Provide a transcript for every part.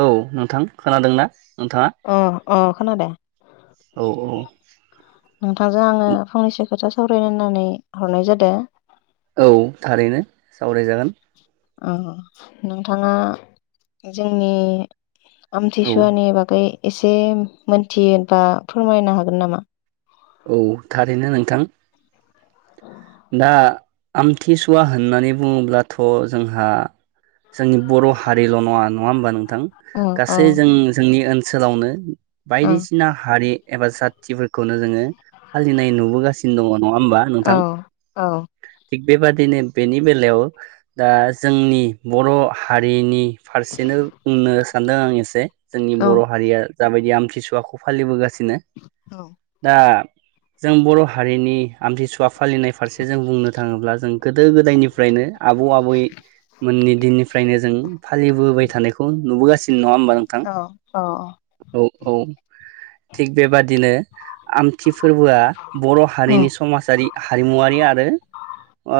औ नोंथां। खोनादों ना? अ अ खोनादों। औ औ नोंथांजों आङो फंनैसो खोथा सावरायनो होननानै हरनाय जादो। औ थारैनो सावरायजागोन। ओम नोंथाङा जोंनि आमथि औ सुवानि बागै एसे मोनथियोबा फोरमायनो हागोन नामा? औ थारैनो नोंथां। दा आमथिसुवा होननानै बुङोब्लाथ जोंहा जोंनि बर हारिल नङा नङा होमबा नों नोंथां औ औ गासै जों जोंनि ओनसोल सोलावनो औ बायदिसिना हारि एबा जाथिफोरखौनो जोङो फालिनाय नुबोगासिनो दङ नङा होमबा औ नोंथां औ थिग बेबादिनो बेनि बेलायाव दा जोंनि बर हारिनि फारसेनो बुंनो सानदों आं एसे जोंनि औ बर' हारिया जाबायदि आमथिसुवाखौ फालिबोगासि बिनो दा जों बर' हारिनि आमथिसुवा फालिनाय फारसे जों बुंनो थाङोब्ला जों गोदो गोदायनिफ्रायनो आबौ आबै मोननि दिननिफ्रायनो जों फालिबोबाय थानायखौ नुबोगासिनो नङा होनबा नोंथां औ औ औ थिग बेबादिनो आम थि फोरबोआ बर' औ हारिनि समाजारि हारिमुवा [unintelligible] ओ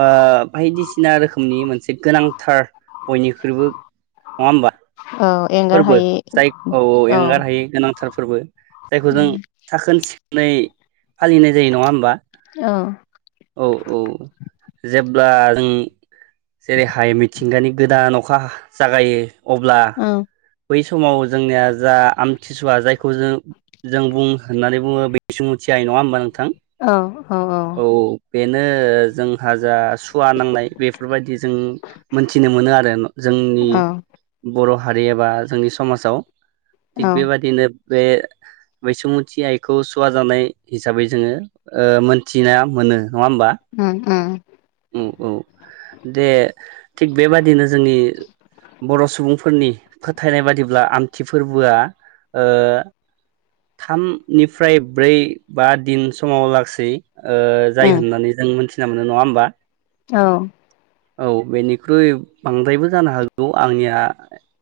बायदिसिना रोखोमनि मोनसे गोनांथार बयनिख्रुइबो नङा होमबा? औ एंगार फोरबो हायि जाय औ औ एंगारहायै गोनां। थार फोरबो जायखौ जों उम थाखोन सिख नै फालिनाय जायो नङा होमबा? औ औ औ जेब्ला जों जेरैहाय मिथिंगानि गोदान अखा हा जागायो अब्ला औ बै समाव जोंनिया जा आमथिसुवा जायखौ जों जों बुं होननानै बुङो बे [unintelligible] थियाय नङाहोमबा नों औ औ औ नो जोंहा जा सुवा नांनाय बेफोरबायदि जों मोनथिनो मोनो आरोन जोंनि औ बर' हारि एबा जोंनि समाजाव थिग औ बेबादिनो बे बैसुमुथि आइखौ सुवा जानाय हिसाबै जोङो ओ मोनथिना मोनो। होमबा ओम ओम। औ औ दे थिग बेबादिनो जोंनि बर' सुबुंफोरनि फोथायनाय बादिब्ला आमथि फोरबोआ ओ थामनिफ्राय ब्रै बा दिन समाव लासै ओ जाय उम होननानै जों मोनथि थिना मोनो नङा होमबा? औ औ बेनिख्रुइ बांद्रायबो जानो हागौ आंनिया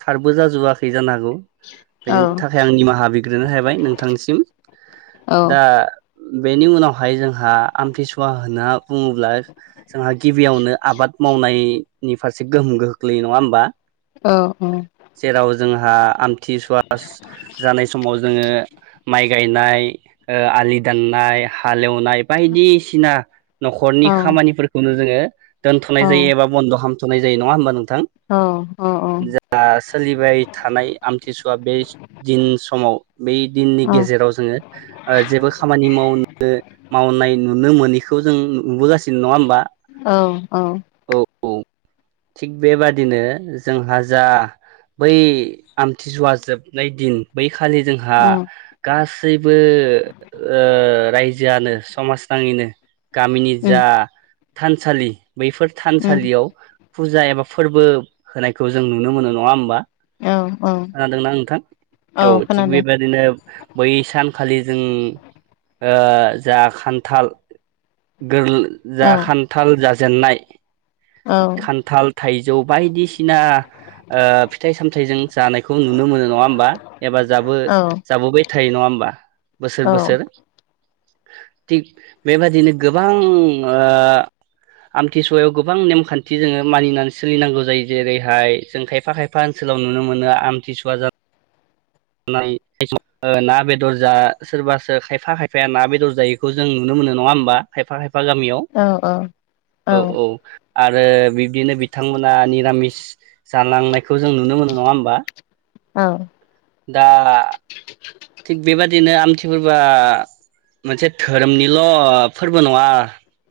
थारबो जाजोबाखै जानो हागौ । बेनि औ थाखाय आं निमाहा बिग्रोनाय थाबाय नोंथांसिम औ दा बेनि उनावहाय जोंहा आमथिसुवा होनना बुङोब्ला जोंहा गिबियावनो आबाद इनि फारसे गोहोम गोग्लैयो नङा होमबा? औ जेराव जोंहा आमथिसुवास जानाय समाव जोंङो माइ गायनाय ओ आलि दाननाय हालेवनाय नाय बायदिसिना न'खरनि औ औ खामानिफोरखौनो [unintelligible] [unintelligible] जायो औ एबा बन्द खाम थुनाय जायो नङा होनबा नों? थां औ जा सोलिबाय थानाय आमथिसुवा बे दिन समाव बे दिननि गेजेराव जोङो ओ जेबो खामानि मावनो मावनाय नुनो मोनिखौ जों नुबोगासिनो नङा होनबा? औ औ थिग बेबादिनो जोंहा जा बै आमथि सुवा जोबनाय दिन बै खालि जोंहा गास गासैबो ओ रायजोआनो समाज नाङैनो गामिनि जा थानसालि बैफोर थानसालियाव फुजा एबा फोरबो होनायखौ जों नुनो मोनो नङा होमबा औ औ खानादोंना नोंथां औ थिग बेबायादिनो बै सानखालि जों ओ जा खान्थाल गोल औ जा खान्थाल जा जेननाय औ खान्थाल थाइजौ बायदिसिना ओ फिथाइ सामथायाइजों जानायखौ नुनो मोनो नङा होमबा एबा जाबो औ जाबोबाय थायो नङा होमबा बोसोर बोसोर। थिग बेबादिनो गोबां ओ आमथिसु सुवायाव गोबां नेमखान्थि जोङो मानिनानै सोलिनांगौ जायो जेरैहाय जों खायफा खायफा ओनसोलाव नुनो मोनो आमथिसुवा जा नाय समाव ना बेदर जा सोरबासो खायफा खायफाया ना बेदर जायैखौ जों नुनो मोनो नङा होमबा खायफा खाय [unintelligible] गामियाव औ औ आरो बिब्दिनो बिथांमोना निरामिस जालांनाय खौ जों नुनो मोनो नङा होमबा दा थिग बेबादिनो आमथि फोरबोआ मोनसे धोरोमनिल' फोरबो नङा नङा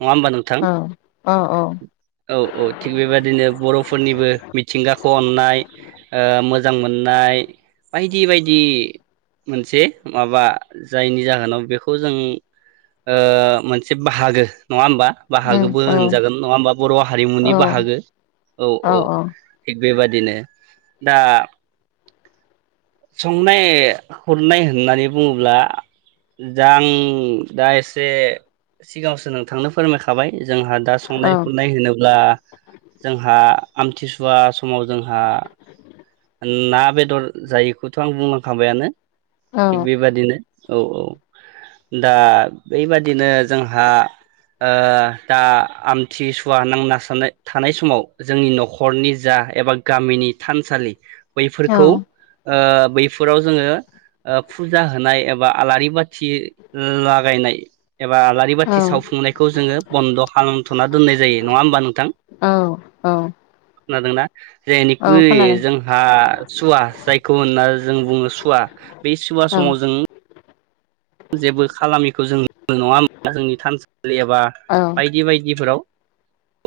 होमबा नोंथां औ औ थिग बेबायदिनो बर' फोरनिबो मिथिंगाखौ अननाय ओ मोजां मोननाय बायदि बायदि मोनसे माबा जायनि जाहोनाव बेखौ जों ओ मोनसे बाहागो नङा होमबा बाहागोबो होनजागोन नङा होमबा बर' हारिमुनि बाहागो औ औ बेबायदिनो दा संनाय हरनाय होननानै बुङोब्ला दा आं दा एसे सिगांसो नोंथांनो फोरमायखाबाय जोंहा दा संनाय खुरनाय होनोब्ला जोंहा आमथिसुवा समाव जोंहा ना बेदर जायैखौथ' आं बुंलांखाबायानो। थिक बेबादिनो औ औ दा बैबादिनो जोंहा ओ दा आमथिसुवा नांना सानाय थानाय समाव जोंनि नख'रनि जा एबा गामिनि थानसालि बैफोरखौ ओ बैफोराव जोङो ओब फुजा होनाय एबा आलारि बाथि लागायनाय एबा आलारि बाथि सावफुंनायखौ जोङो बन्द खालामथना दोननाय जायो नङा होमबा नोंथां खोनादोंना। जेनिखुइ जों आ सुवा जायखौ होनना जों बुङो सुवा बे सुवा समाव जों जेबो खालामिखौ जों नङा होमबा जोंनि थानसालि एबा बायदि बायदिफोराव।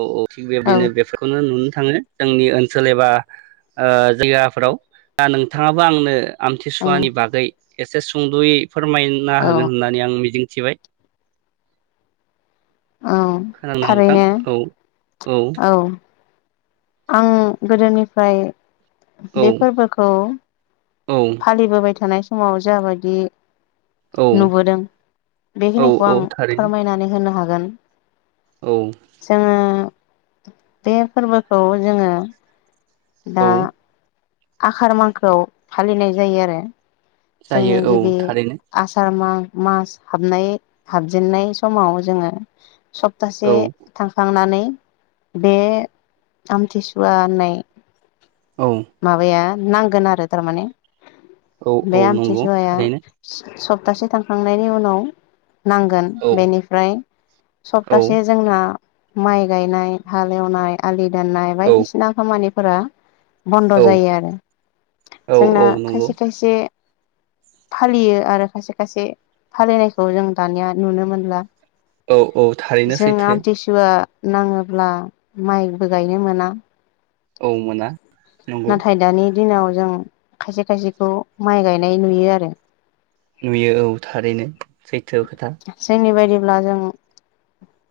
औ औ थिग बेबादिनो बेफोरखौनो नुयो। थाङो जोंनि ओनसोल एबा ओ जायगाफोराव दा नोंथाङाबो आंनो आमथिसुवानि बागै एसे सुंदयै फोरमाय ना होगोन होननानै आं मिजिं थिबाय औ थारैनो औ औ। आं गोदोनिफ्राय बे औ फोरबोखौ औ फालिबोबाय थानायस समाव जाबादि औ नुबोदों औ बेखिनिखौ औ आं थारैनो फोरमायनानै होनो हाग जागोन औ जोङो। दे फोरबो औ जोङो दा औ आखार मांखोआव फालिनाय जायो आरो। जायो जोंनि औ गिबि थारैनो आसार मांक मास हाबनाय हाबजेननाय समाव जोङो सप्तासे औ थांखांनानै बे आमथिसुवा होननाय औ माबाया नांगोन आरो तारमाने। औ बे औ नंगौ आमथिसुवाया थारैनो सब सप्तासे थांखांनायनि उनाव नांगोन औ बेनिफ्राय औ सप्तासे जोंना माइ गायनाय हाल एवनाय आलि दाननाय औ बायदिसिना खामानि फोरा बन्द औ जायो आरो औ जोंना औ नंगौ खायसे खायसे फालियो आरो खायसे खायसे फालिनायखौ जों दानिया नुनो मोनला। औ औ थारैनो जों सैथो आमथिसुवा नाङोब्ला माइबो गायनो मोना औ मोना नंगौ। नाथाय दानि दिनाव जों खायसे खायसेखौ माइ गायनाय नुयो आरो। नुयो औ थारैनो सै जोंनिबादि अब्ला जों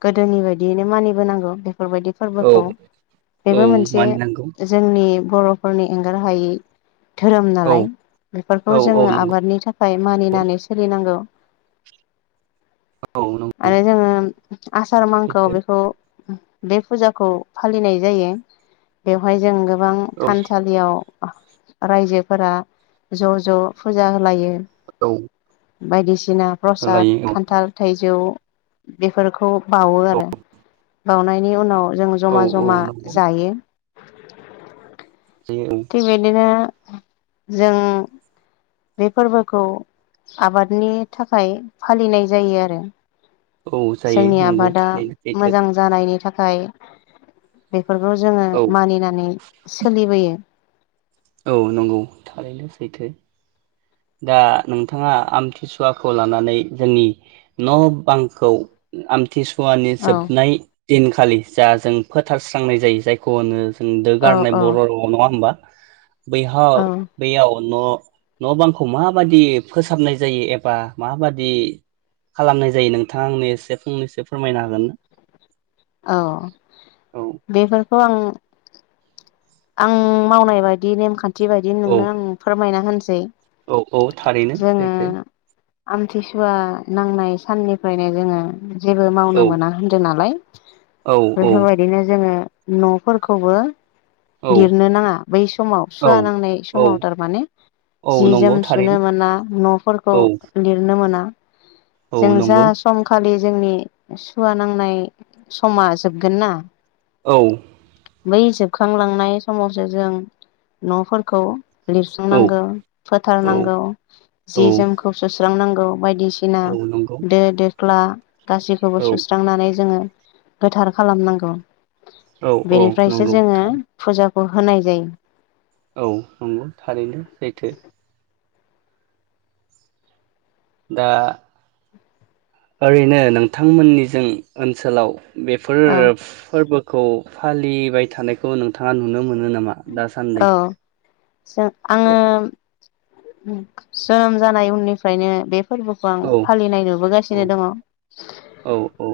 गोदोनि बायदियैनो मानिबोनांगौ बे बेफोरबायदि औ फोरबोखौ औ बेबो मोनसे मानिनांगौ जोंनि बर'फोरनि एंगार हायै। धोरोम औ नालाय बेफोरखौ औ औ जोङो नंगौ आबादनि थाखाय मानिनानै सोलिनांगौ। औ नंगौ आरो जोङो आसार मांखोआव सैथो बेखौ बे फुजाखौ फालिनाय जायो बेवहाय जों। गोबां थानसालियाव रायजोफोरा ज ज फुजा होलायो। औ। बायदिसिना औ प्रसाद लायो औ खान्थाल थाइजौ बेफोरखौ बाउवो आरो बाउनायनि उनाव जों औ औ जमा जमा नंगौ जायो। जायो थिग बिदिनो जों बे फोरबोखौ आबादनि थाखाय फालिनाय जायो आरो औ औ जायो जोंनि नंगौ आबादा थारैनो सैथो मोजां जानायनि थाखाय फाय बे बेफोरखौ जोङो औ मानिनानै सोलिबोयो औ नंगौ थारैनो सैथो। दा नोंथाङा आमथिसुवाखौ लानानै जोंनि न बांखौ आम तिसुवानि औ जोबनाय दिनखालि जा जों फोथारस्रांनाय जायो जायखौ होनो [unintelligible] दो औ गारनाय औ बर' रावाव नङा होनबा? बैहाव औ बैयाव न नबां खौ माबादि फोसाबनाय जायो एबा माबादि खालामनाय जायो नोंथाङा आंनो एसे फंनैसो फोरमायनो हागोन ना। औ औ बेफोरखौ आं आं मावनाय बायदि नेमखान्थि। न्थि बायदिनो औ नोंनो आं फोरमायना होनसै जायो। औ औ थारैनो सैथो आमथिसुवा नांनाय साननिफ्रायनो जोङो। जेबो औ मावनो मोना होन्दों नालाय। औ औ बेफोरबायदिनो जोङो। न' फोरखौबो औ लिरनो नाङा बै समाव सुवा नांनाय औ औ समाव थारमाने औ जि नंगौ जोम सुनो थारैनो मोना नफोरखौ औ लिरनो मोना। औ जों जा नंगौ समखालि। जोंनि सुवा नांनाय समा जोबगोन ना। औ बै जोबखांलाङ। थांनाय समावसो जों नफोरखौ औ लिरस्रांनांगौ औ फोथारनांगौ औ जि जोमखौ सुस्रांनांग बायदिसिना औ नंगौ दो दोख्ला गासैखौबो औ सुस्रांनानै जोङो। गोथार खालामनांगौ। औ औ बेनिफ्रायसो नंगौ जोङो थार। फुजाखौ होनाय जायो औ नंगौ थारैनो सैथो। दा। ओरैनो नोंथांमोननिजों ओनसोलाव बेफोर औ फोरबो। खौ फालिबाय थानायखौ नोंथाङा नुनो मोनो मोनो नामा दासान्दै। औ जों आङो जोनोम जानाय उननिफ्रायनो बे। फोरबोखौ आं औ फालिनाय औ नुबोगासिनो दङ। औ औ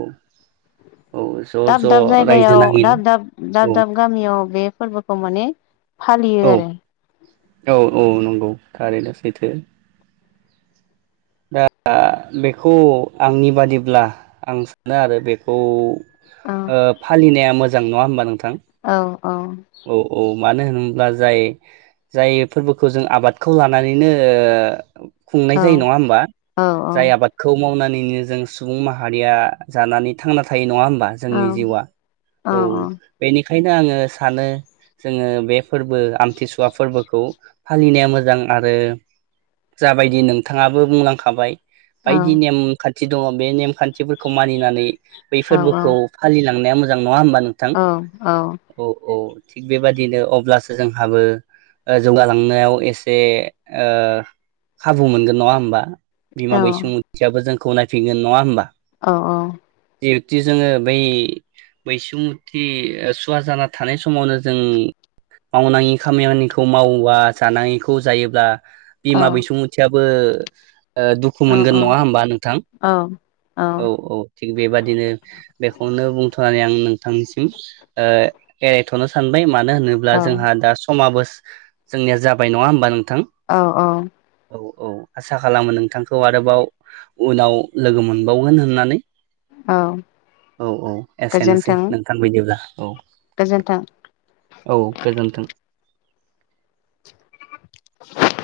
औ ज' दाब ज' दाब रायजो जायगायाव नाङैनो दाब दाब औ दाब दाब गामियाव बे। फोरबोखौ माने। फालियो औ आरो औ औ नंगौ थारैनो सैथो । दा बेखौ आंनि बादिब्ला आं सानो आरो बेखौ औ ओ फालिनाया मो जां नङा होमबा नों औ औ मानो होनोब्ला जाय जाय फोरबोखौ जों आबादखौ लानानैनो ओह औ खुंनाय जायो नङा होमबा औ जाय आबादखौ मावनानैनो जों सुबुं माहारिया जानानै थांना थायो। नङा होमबा औ जोंनि जिउआ औ बेनि खायनो आंङो सानो जोंङो बे फोरबो आमथिसुवा फोरबोखौ फालिनाया मोजां आरो जाबायदि नोंथाङाबो बुंलां खाबाय औ बायदि नेम खा थि दङ बे नेमखान्थिफोरखौ मानिनानै बै औ औ फोरबोखौ फालिलां नुनाया मोजां नङा होमबा नोंथां औ औ थिग बेबादिनो अब्लासो जोंहाबो ओ जौगालांनायाव एसे ओ खाबु मोनगोन नङा होमबा? बिमा बैसोमुथियाबो जों गनायफैगोन नङा होमबा औ औ। जिहुति जोंङो बै बैसोमुथि सुवा जाना थानाय समावनो जों मावनाङि खामावनिखौ मावोब्ला जानाङिखौ जायोब्ला बिमा बैसुमथिया बो ओह दुखु मोनगोन नङा होमबा नोंथां? औ औ थिग बेबादिनो बेखौनो बुंथनानै आं नों थांसिम ओ एरायथनो सानबाय मानो नो होनोब्ला जोंहा औ दा समाबो सो जोंनिया जाबाय नङा होमबा नों अ अ औ आसा खालामो नोंथांखौ आरोबाव उनाव लोगो मोनबावगोन होननानै। औ औ औ एसेनोसै गोजोन्थों नोंथां बैदिब्ला। औ गोजोन्थों औ गोजोन्थों। [inaudible]